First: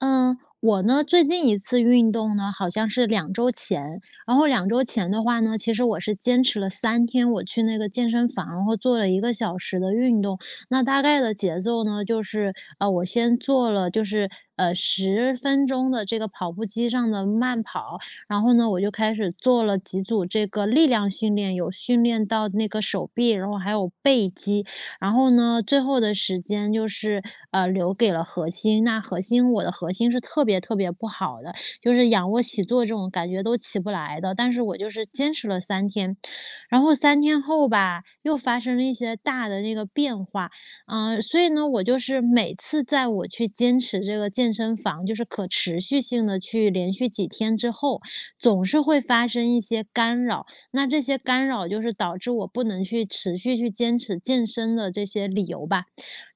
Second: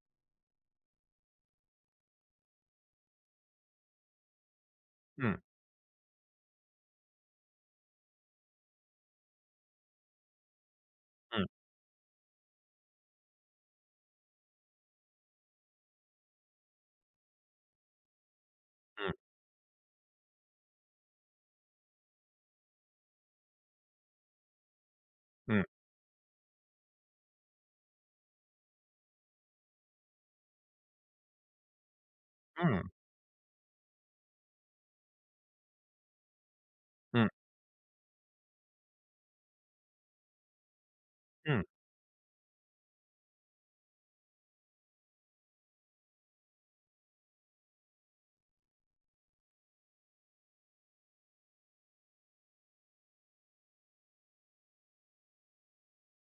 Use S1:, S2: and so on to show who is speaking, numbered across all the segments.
S1: 呃，我呢最近一次运动呢好像是2周前，然后2周前的
S2: 嗯。
S1: 话呢，其实我是坚持了3天，我去那个健身房然后做了1个小时的运动。那大概的
S2: 嗯。
S1: 节奏呢，就是，呃，我先做了就是，呃，10分钟的这个跑步机上的慢跑，然后呢，我就开
S2: 嗯。
S1: 始做了几组这个力量训练，有训练到那个手臂，然后还有背肌。然后呢，
S2: 嗯。
S1: 最后的时间就是，呃，留给了核心。那核心我的核心是特别特别不好的，就是仰卧起坐
S2: 嗯。
S1: 这种感觉都起不来的，但是我就是坚持了3天。然后3
S2: 嗯。
S1: 天后吧，又发生了一些大的那个变化。嗯，所以
S2: 嗯。
S1: 呢，我就是每次在我去坚持这个健身房，就是可持续性地去连续几天之后，总是会发生一些干扰，那这些干扰就是导致我不能去持续去坚持健身的这些理由吧。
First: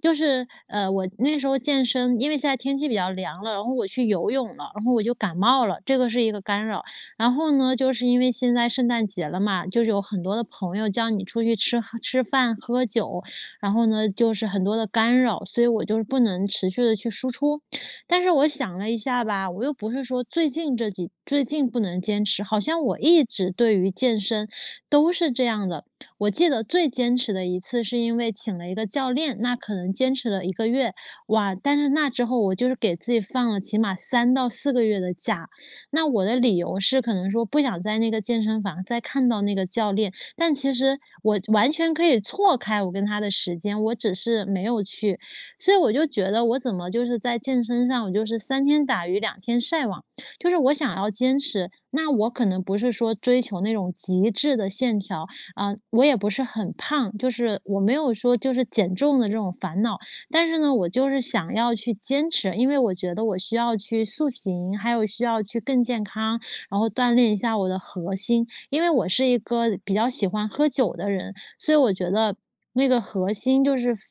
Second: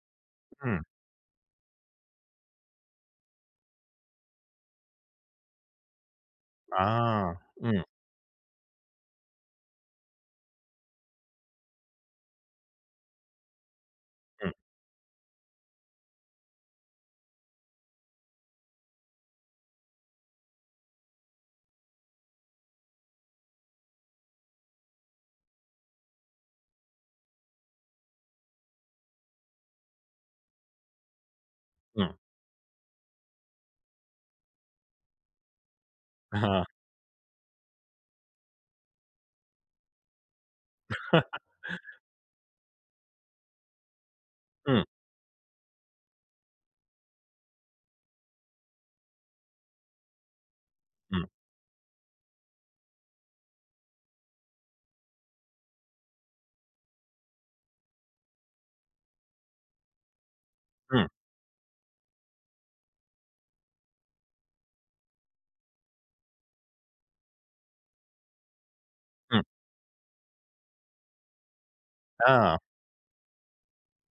S1: 就是，
S2: 嗯。
S1: 呃，我那时候健身因为现在天气比较凉了，然后我去游泳了，然后我就感冒了，这个是一个干扰。
S2: 啊，
S1: 然后呢，
S2: 嗯。
S1: 就是因为现在圣诞节了嘛，就是有很多的朋友叫你出去吃喝吃饭、喝酒，然后呢，就是
S2: 嗯。
S1: 很多的干扰，所以我就是不能持续地去输出。但是我想了一下吧，我又不是说最近这几最近不能坚持，好像我一直，对于健身都是这样的。我记得最坚持的一次是因为请了一个教练，那可能坚持了1个月，哇，但是那
S2: 嗯。
S1: 之后我就是给自己放了起码3到4个月的假。那我的理 由是可能说不想在那个健身房再看到那个教练，但其实我完全 可以错开我跟他的时间，我只是没有
S2: 嗯。
S1: 去。所以我就觉得我怎么就是在健身上我就是三天打鱼两天晒网，就是我想要
S2: 嗯。
S1: 坚持，那我可能不是说追求那种极致的线条，呃，我也不是很胖，就是我没有说就是减重的这种烦恼。但是呢，我就
S2: 嗯。
S1: 是想要去坚持，因为我觉得我需要去塑形，还有需要去更健康，然后锻炼一下我的核心。因为我是一
S2: 嗯。
S1: 个比较喜欢喝酒的人，所以我觉得，
S2: 啊。
S1: 那个核心，就是腹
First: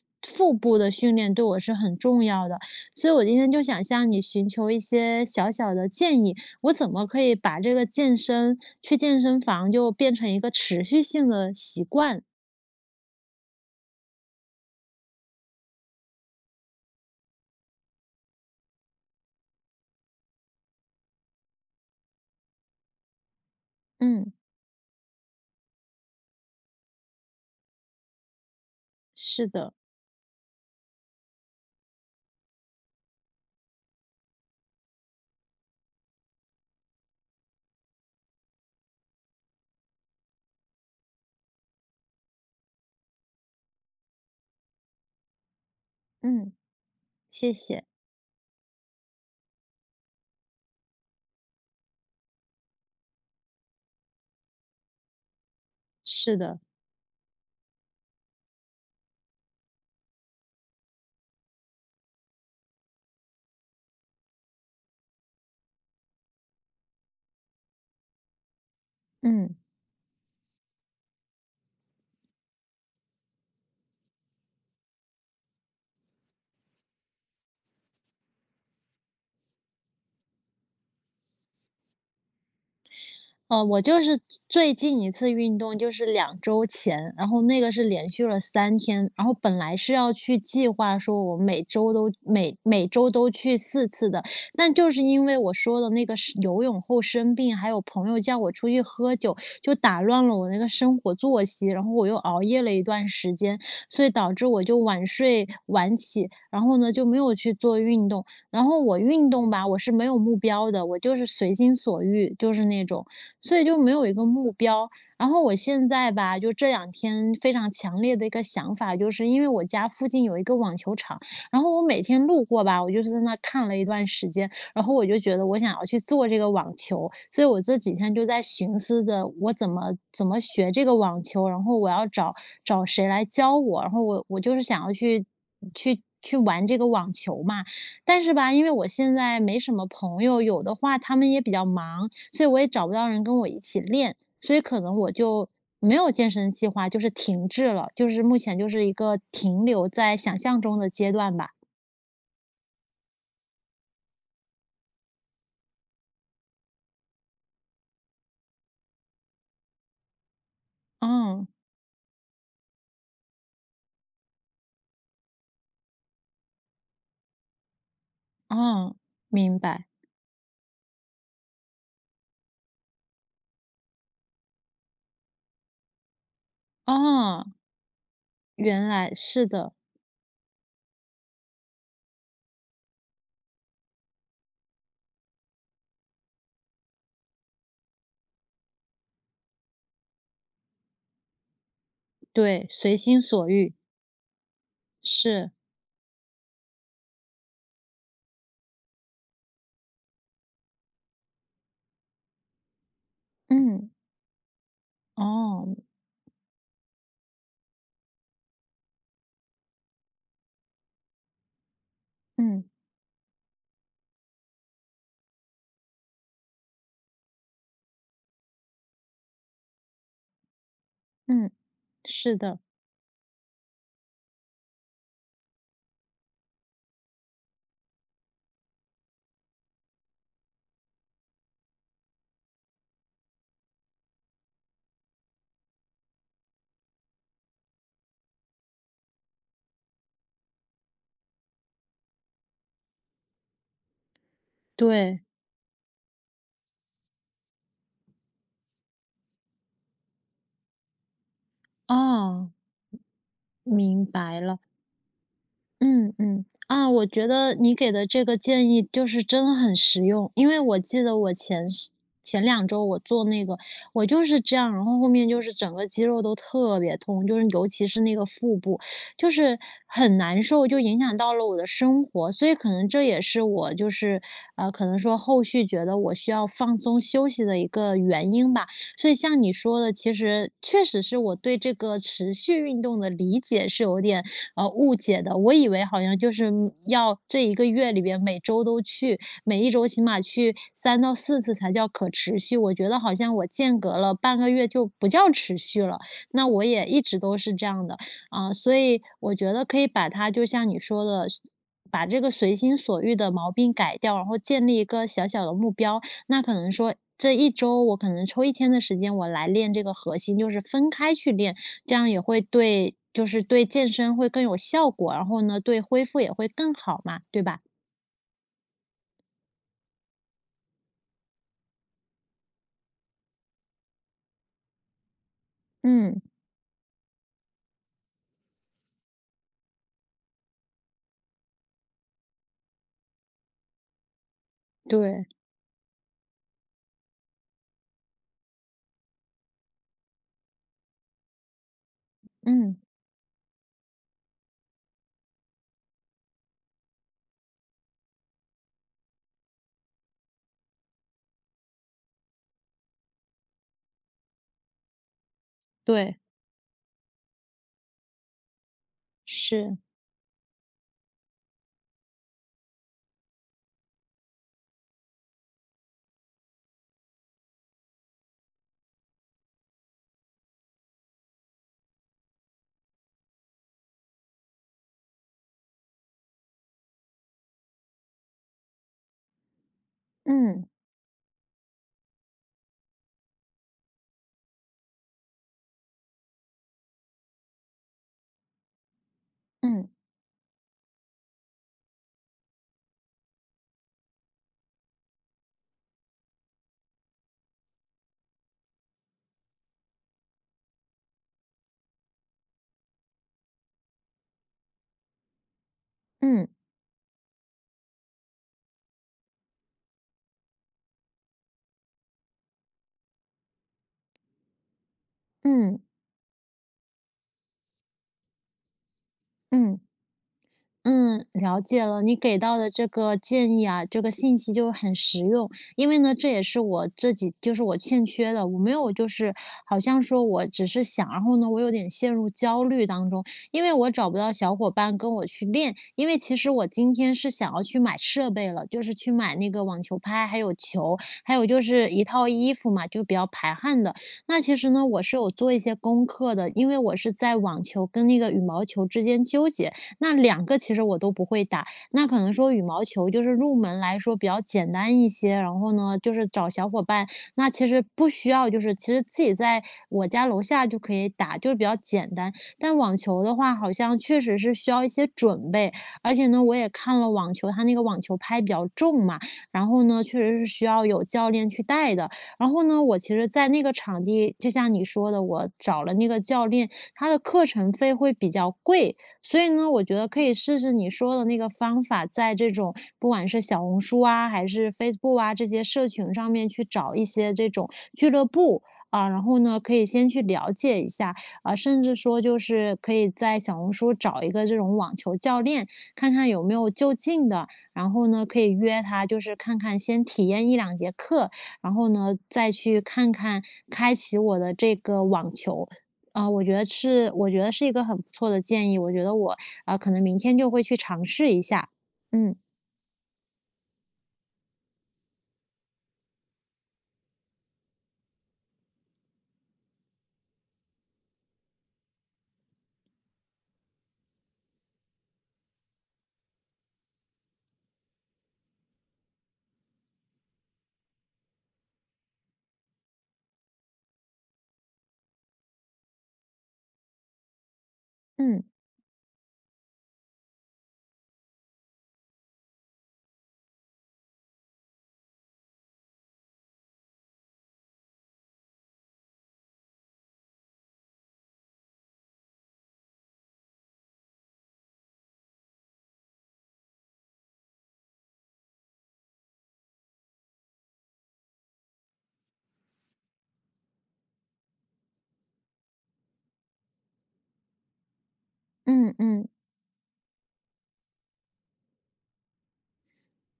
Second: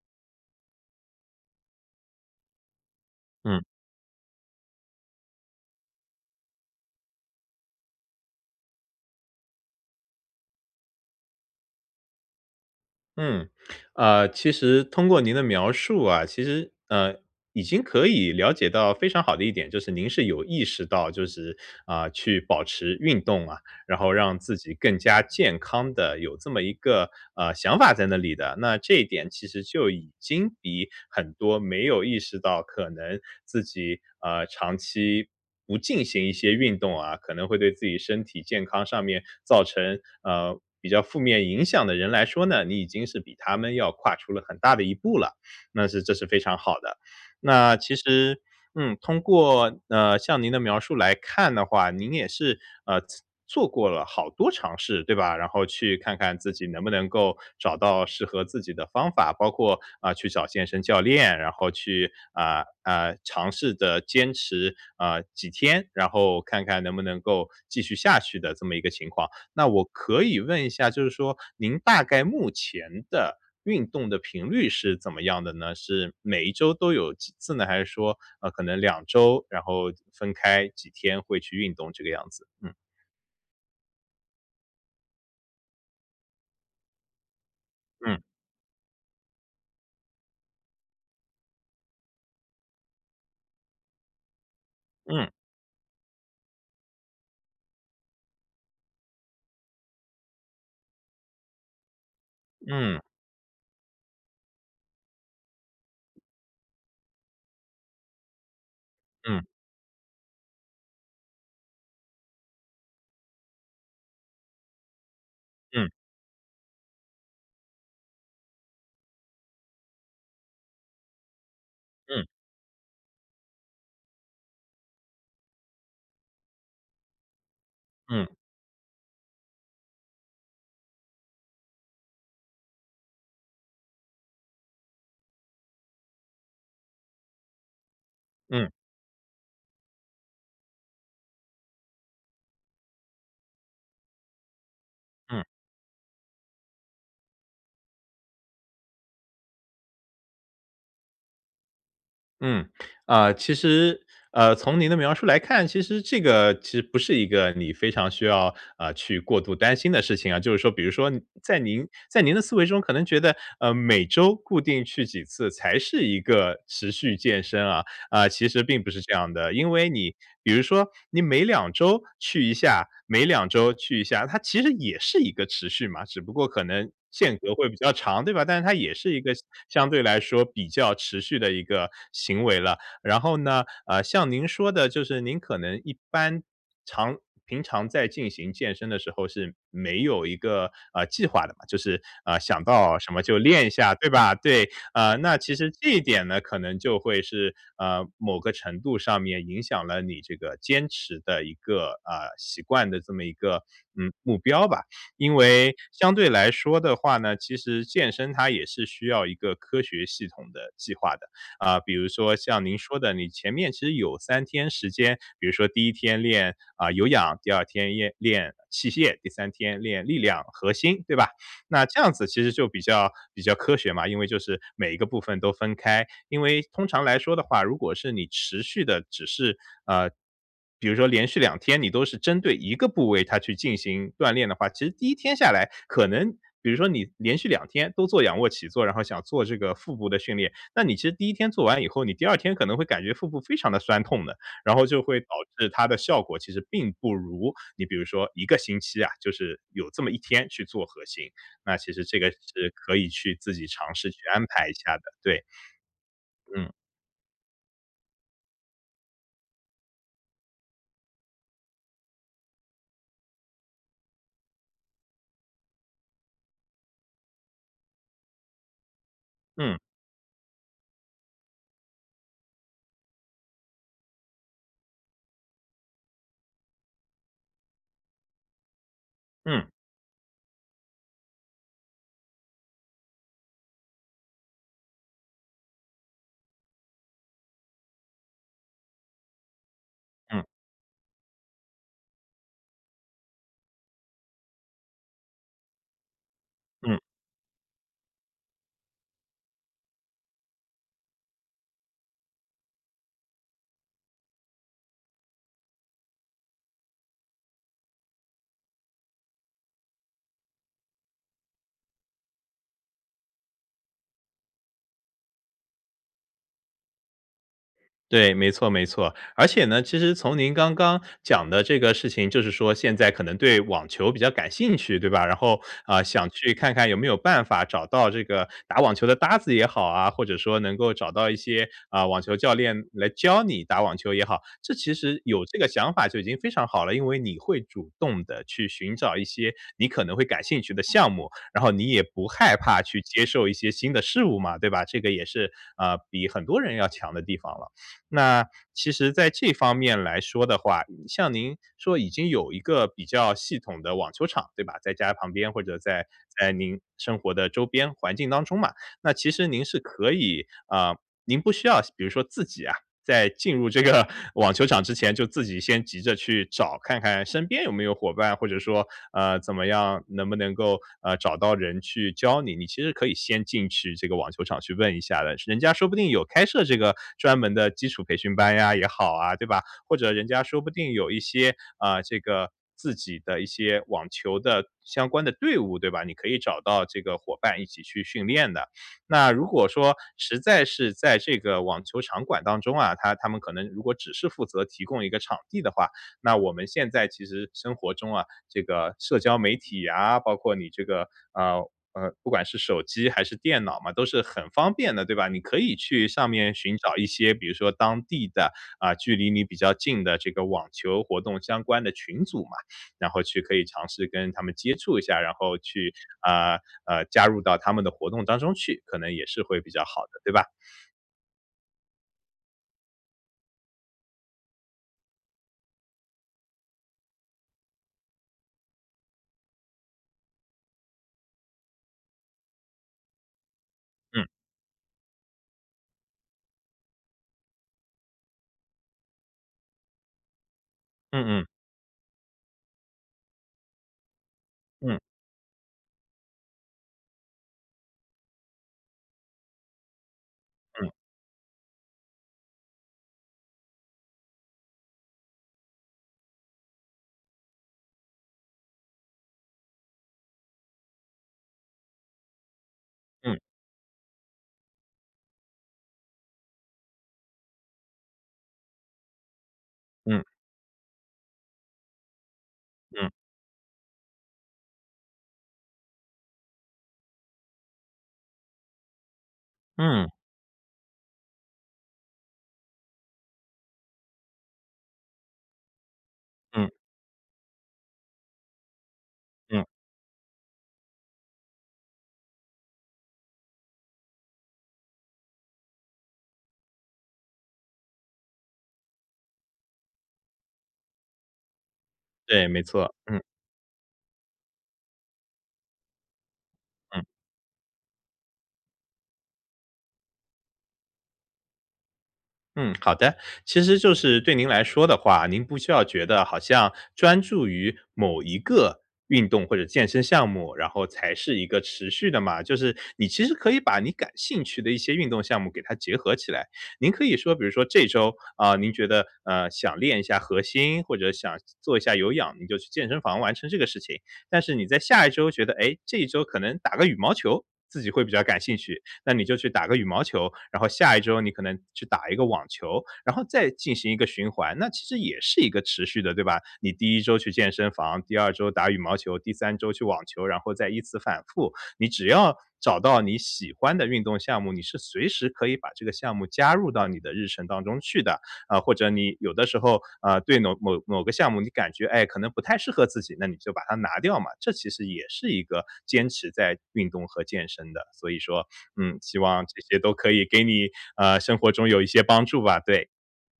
S1: 腹部的训练对我是很重要的。所以我今天
S2: 嗯。
S1: 就想向你寻求一些小小的建议，我怎么可以把这个健身去健身房就变成一个持续性的习惯。
S2: 嗯，呃，其实通过您的描述啊，其实，呃，已经可以了解到非常好的一点，就是您是有意识到就是，呃，去保持运动啊，然后
S1: 嗯。
S2: 让自己更加健康的有这么一个，呃，想法在那里的。那这一点，
S1: 是
S2: 其实
S1: 的。
S2: 就已经比很多没有意识到可能自己，啊，长期不进行一些运动啊，可能会对自己身体健康上面造成，呃，比较负面影响的人来说呢，你已经是比他们要跨出了很大的一步了，那是这是非
S1: 嗯，
S2: 常好的。
S1: 谢
S2: 那
S1: 谢。
S2: 其实嗯，通过，呃，像您的描述来看的话，您也是，呃，做做过了好多尝试，对吧？然后去看看
S1: 是
S2: 自
S1: 的。
S2: 己能不能够，找到适合自己的方法，包括，啊，去找健身教练，然后去，啊，啊，尝试着坚持，啊，几天，然后看看能不能够继续下去的，这么一个情况。
S1: 嗯。
S2: 那我可以问一下，就是说，您大概目前的运动的频率是怎么样的呢？是每一周都有几次呢？还是说，呃，可能2周然后分开几天会去运动这个样子？嗯。
S1: 哦，我就是最最近一次运动就是2周前，然后那个是连
S2: 嗯。
S1: 续了3天。然后本来是要去计划说，我每周都每每周都去4次的。但就是因
S2: 嗯。
S1: 为我说的那个生游泳后生病，还有朋友叫我出去喝酒，就打乱了我那个生活作息。然后我又熬夜了一
S2: 嗯。
S1: 段时间，所以导致我就晚睡晚起，然后呢，就没有去做运动。然后我运
S2: 嗯。
S1: 动吧，我是没有目标的，我就是随心所欲，就是那种，所以就没有一个目标。然后我现
S2: 嗯。
S1: 在吧，就这两天非常强烈的一个想法，就是因为我家附近有一个网球场，然后我每
S2: 嗯。
S1: 天路过吧，我就是在那看了一段时间。然后我就觉得，我想要去做这个网球。所以我这几天就
S2: 嗯。
S1: 在寻思的：“我怎么怎么学这个网球，然后我要找找谁来教我。”然后我我就是想要去去去玩这个网球嘛。但是吧，因
S2: 嗯。
S1: 为我现在没什么朋友，有的话他们也比较忙，所以我也找不到人跟我一起练。所以可能我
S2: 嗯。
S1: 就没有健身计划，就是停滞了，就是目前就是一个停留在想象中的阶段吧。
S2: 嗯，啊，其实呃，从您的描述来看，其实这个其实不是一个你非常需要，呃，去过度担心的事情啊。就是说比如说，你
S1: 嗯。
S2: 在您在您的思维中可能觉得，呃，每周固定去几次，才是一个持续健身啊。啊，其实并不
S1: 哦，
S2: 是这样的，
S1: 明
S2: 因
S1: 白。
S2: 为你比如说你每2周去一下，每2周去一下，它其实也是一个持续嘛，只不过可能间
S1: 哦。
S2: 隔会比较长，对吧？但是它
S1: 原
S2: 也是
S1: 来
S2: 一个相
S1: 是的。
S2: 相对来说，比较持续的一个行为了。然后呢，呃，像您说的，就是您可能一般常平常在进行健身的时候，是没有一个，呃，计划的嘛，就是，啊，想
S1: 对，随
S2: 到什
S1: 心
S2: 么就
S1: 所
S2: 练一
S1: 欲。
S2: 下，对吧？对，啊，那
S1: 是。
S2: 其实这一点呢，可能就会是，呃，某个程度上面影响了你这个坚持的一个呃，习惯的这么一个，
S1: 嗯。
S2: 嗯，目标吧。因为
S1: 哦。
S2: 相对来说的话呢，其实健身它也是需要一个科学系统的计划的。啊，比如说像
S1: 嗯。
S2: 您说的，你前面其实有3天时间，比如说第1天练，啊，有氧，第2天练练器械，第3天练力量、核心，对吧？
S1: 嗯，
S2: 那这样子
S1: 是
S2: 其实
S1: 的。
S2: 就比较比较科学嘛，因为就是每一个部分都分开。因为通常来说的话，如果是你持续地只是呃，比如说连续2天你都是针对一个部位，它去进行锻炼的话，其实第1天下来可能比如说你连续2天都做仰卧起坐，然后想做这个腹部的训练，那你其实第1天做完以后，你第2天可能会感觉腹部非常地酸痛的，然后就会
S1: 对。
S2: 导致它的效果其实并不如你比如说1个星期啊，就是有这么1天去做核心，那其实这个
S1: 哦。
S2: 是可以去自己尝
S1: 明
S2: 试去
S1: 白
S2: 安
S1: 了。
S2: 排一下的，对。
S1: 嗯嗯，
S2: 嗯。
S1: 啊，我觉得你给的这个建议，就是真很实用。因为我记得我前是前2周我做那个，我就是这样，然后后面就是整个肌肉都特别痛，就是尤其是那个腹部，就是
S2: 嗯。
S1: 很难受，就影响到了我的生活。所以可能这也是我就是，呃，可能说后续觉得，我需要放松休息的一个原因吧。所以像你
S2: 嗯。
S1: 说的其实确实是我对这个持续运动的理解是有点，呃，误解的。我以为好像就是，嗯，要这一个月里面每周都去，每一周起码
S2: 嗯。
S1: 去3-4次才叫可持续，我觉得好像我间隔了半个月就不叫持续了，那我也
S2: 嗯。
S1: 一直都是这样的。啊，所以我觉得可以把它就像你说的，随把这个随心所欲的毛病改掉，然后建立一个小小的目标，那可能说，这一周我可能抽一天的时间，我来练这个核心，就是分开去练，这样也会对就是对健身会更有效果，然后呢，对恢复也会更好嘛，对吧？
S2: 对，没错没错。而且呢，其实从您刚刚讲的这个事情，就是说现在可能对网球比较感兴趣，对吧？然后，啊，
S1: 嗯。
S2: 想去看看有没有办法，找到这个打网球的搭子也好啊，或者说能够找到一些，啊，网球教练来教你打网球也好，这其实
S1: 对。
S2: 有这个想法就已经非常好了。因为你会主动地去寻找一些你可能会感兴趣的项目，然后你也不害
S1: 嗯。
S2: 怕去接受一些新的事物嘛，对吧？这个也是，啊，比很多人要强的地方了。那其实在这方面来说的话，像您说已经有一个比较系统的网球场，对吧？在家旁边或者在
S1: 对。
S2: 在您生活的周边环境当中嘛，那其实您是
S1: 是。
S2: 可以啊，您不需要比如说自己啊，在进入这个网球场之前，就自己先急着去找看看身边有没有伙伴，或者说，呃，怎么样能不能够，呃，找到人去教你。你其实可以先进去这个网球场，去问一下的，人家说不定有开设这个专门的基础培训班呀，也好啊，对吧？或者人家说
S1: 嗯。
S2: 不定有一些，啊，这个自己的一些网球的相关的队伍，对吧？你可以找到这个伙伴一起去训练的。那如果
S1: 嗯。
S2: 说，实在是在这个网球场馆当中啊，它它们可能如果只是负责提供一个场地的话，那我们现在其实生活中啊，这个社交媒体啊，包括你这个，呃，呃，不管是手机还是电脑嘛，都是很方便的，对吧？你可以去上
S1: 嗯。
S2: 面寻找一些，比如说当地的，啊，距离你比较近的，这个网球活动相关的群组嘛。然后去可以尝试跟他们接触一下，然后
S1: 嗯。
S2: 去，啊，呃，加入到他们的活动当中去，可能也是会比
S1: 嗯。
S2: 较好的，对吧？
S1: 嗯，了解了，你给到的这个建议啊，这个信息就很实用。因为呢，这也是我自己就是我欠缺的，我没有就是好像说我只是想，然后呢，我有点陷入焦虑当中，因为我找不
S2: 嗯。
S1: 到小伙伴跟我去练。因为其实我今天是想要去买设备了，就是去买那个网球拍，还有球，
S2: 嗯
S1: 还有
S2: 嗯。
S1: 就是一套衣服嘛，就比较排汗的。那其实呢，
S2: 嗯。
S1: 我是有做一些功课的，因为我是在网球跟那个羽毛球之间纠结，那2个其实
S2: 嗯。
S1: 我都不会打，那可能说羽毛球，就是入门来说比较简单一些，然后呢，就是找小伙伴那其实不需要就是其实自己在我家楼下就可以打，就是比较简单。但网球的
S2: 嗯。
S1: 话，好像确实是需要一些准备，而且呢，我也看了网球，它那个网球拍比较重嘛，然后呢，确
S2: 嗯。
S1: 实是需要有教练去带的。然后呢，我其
S2: 嗯。
S1: 实在那个场地就像你说的，我找了那个教练，他的课程费会比较贵。所以呢，我觉得
S2: 嗯。
S1: 可以试试你说的那个方法，在这种不管是小红书啊，还是 Facebook 啊，这些社群上面去
S2: 嗯。
S1: 找一些这种俱乐部，啊，然后呢，
S2: 嗯。
S1: 可以先去了解一下。啊，甚至说就是可以在小红书，找一个这种网球教练，看看有没有就近的，然后呢，可以约他，就是看看先体验1-2节课。然后呢，
S2: 对，
S1: 再
S2: 没
S1: 去
S2: 错，
S1: 看
S2: 嗯。
S1: 看开启我的这个网球。啊，我觉得
S2: 嗯。
S1: 是我觉得是一个很不错的建议，我觉得我，呃，可能明天就会去尝试一下。嗯。
S2: 嗯，好的，其实就是对您来说的话，您不需要觉得，好像专注于某一个运动或者健身项目，然后才是一个持续的嘛。就是你其实可以把你感兴趣的一些运动项目，给它结合起来。您可以说比如说这周，啊，您觉得，呃，想练一下核心，或者想做做一下有氧，你就去健身房完成这个事情。但是你在下一周觉得，诶，这一周可能打个羽毛球，自己会比较感
S1: 嗯。
S2: 兴趣，那你就去打个羽毛球，然后下一周你可能去打一个网球，然后再进行一个循环，那其实也是一个持续的，对吧？你第1周去健身房，第2周打羽毛球，第3周去网球，然后再依次反复。你只要找到你喜欢的运动项目，你是随时可以把这个项目，加入到你的日程当中去的。啊，或者你有的时候，啊，对某某某个项目，你感觉，哎，可能不太适合自己，那你就把它拿掉嘛，这其实也是一个坚持在运动和健身的。所以说，
S1: 嗯
S2: 嗯，希
S1: 嗯。
S2: 望这些都可以给你，啊，生活中有一些帮助吧，对。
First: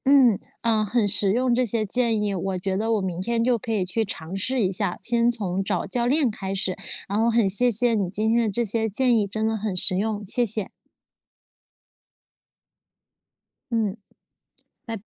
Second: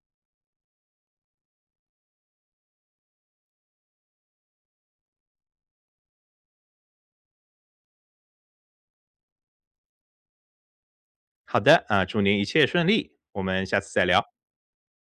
S1: 嗯，呃，很实用这些建议，我觉得我明天就可以去尝试一下，先从找教练开始，然后很谢谢你今天的这些建议，真的很实用，谢谢。
S2: 好的，啊，祝您一切顺利，我们下次
S1: 嗯。
S2: 再聊。
S1: 拜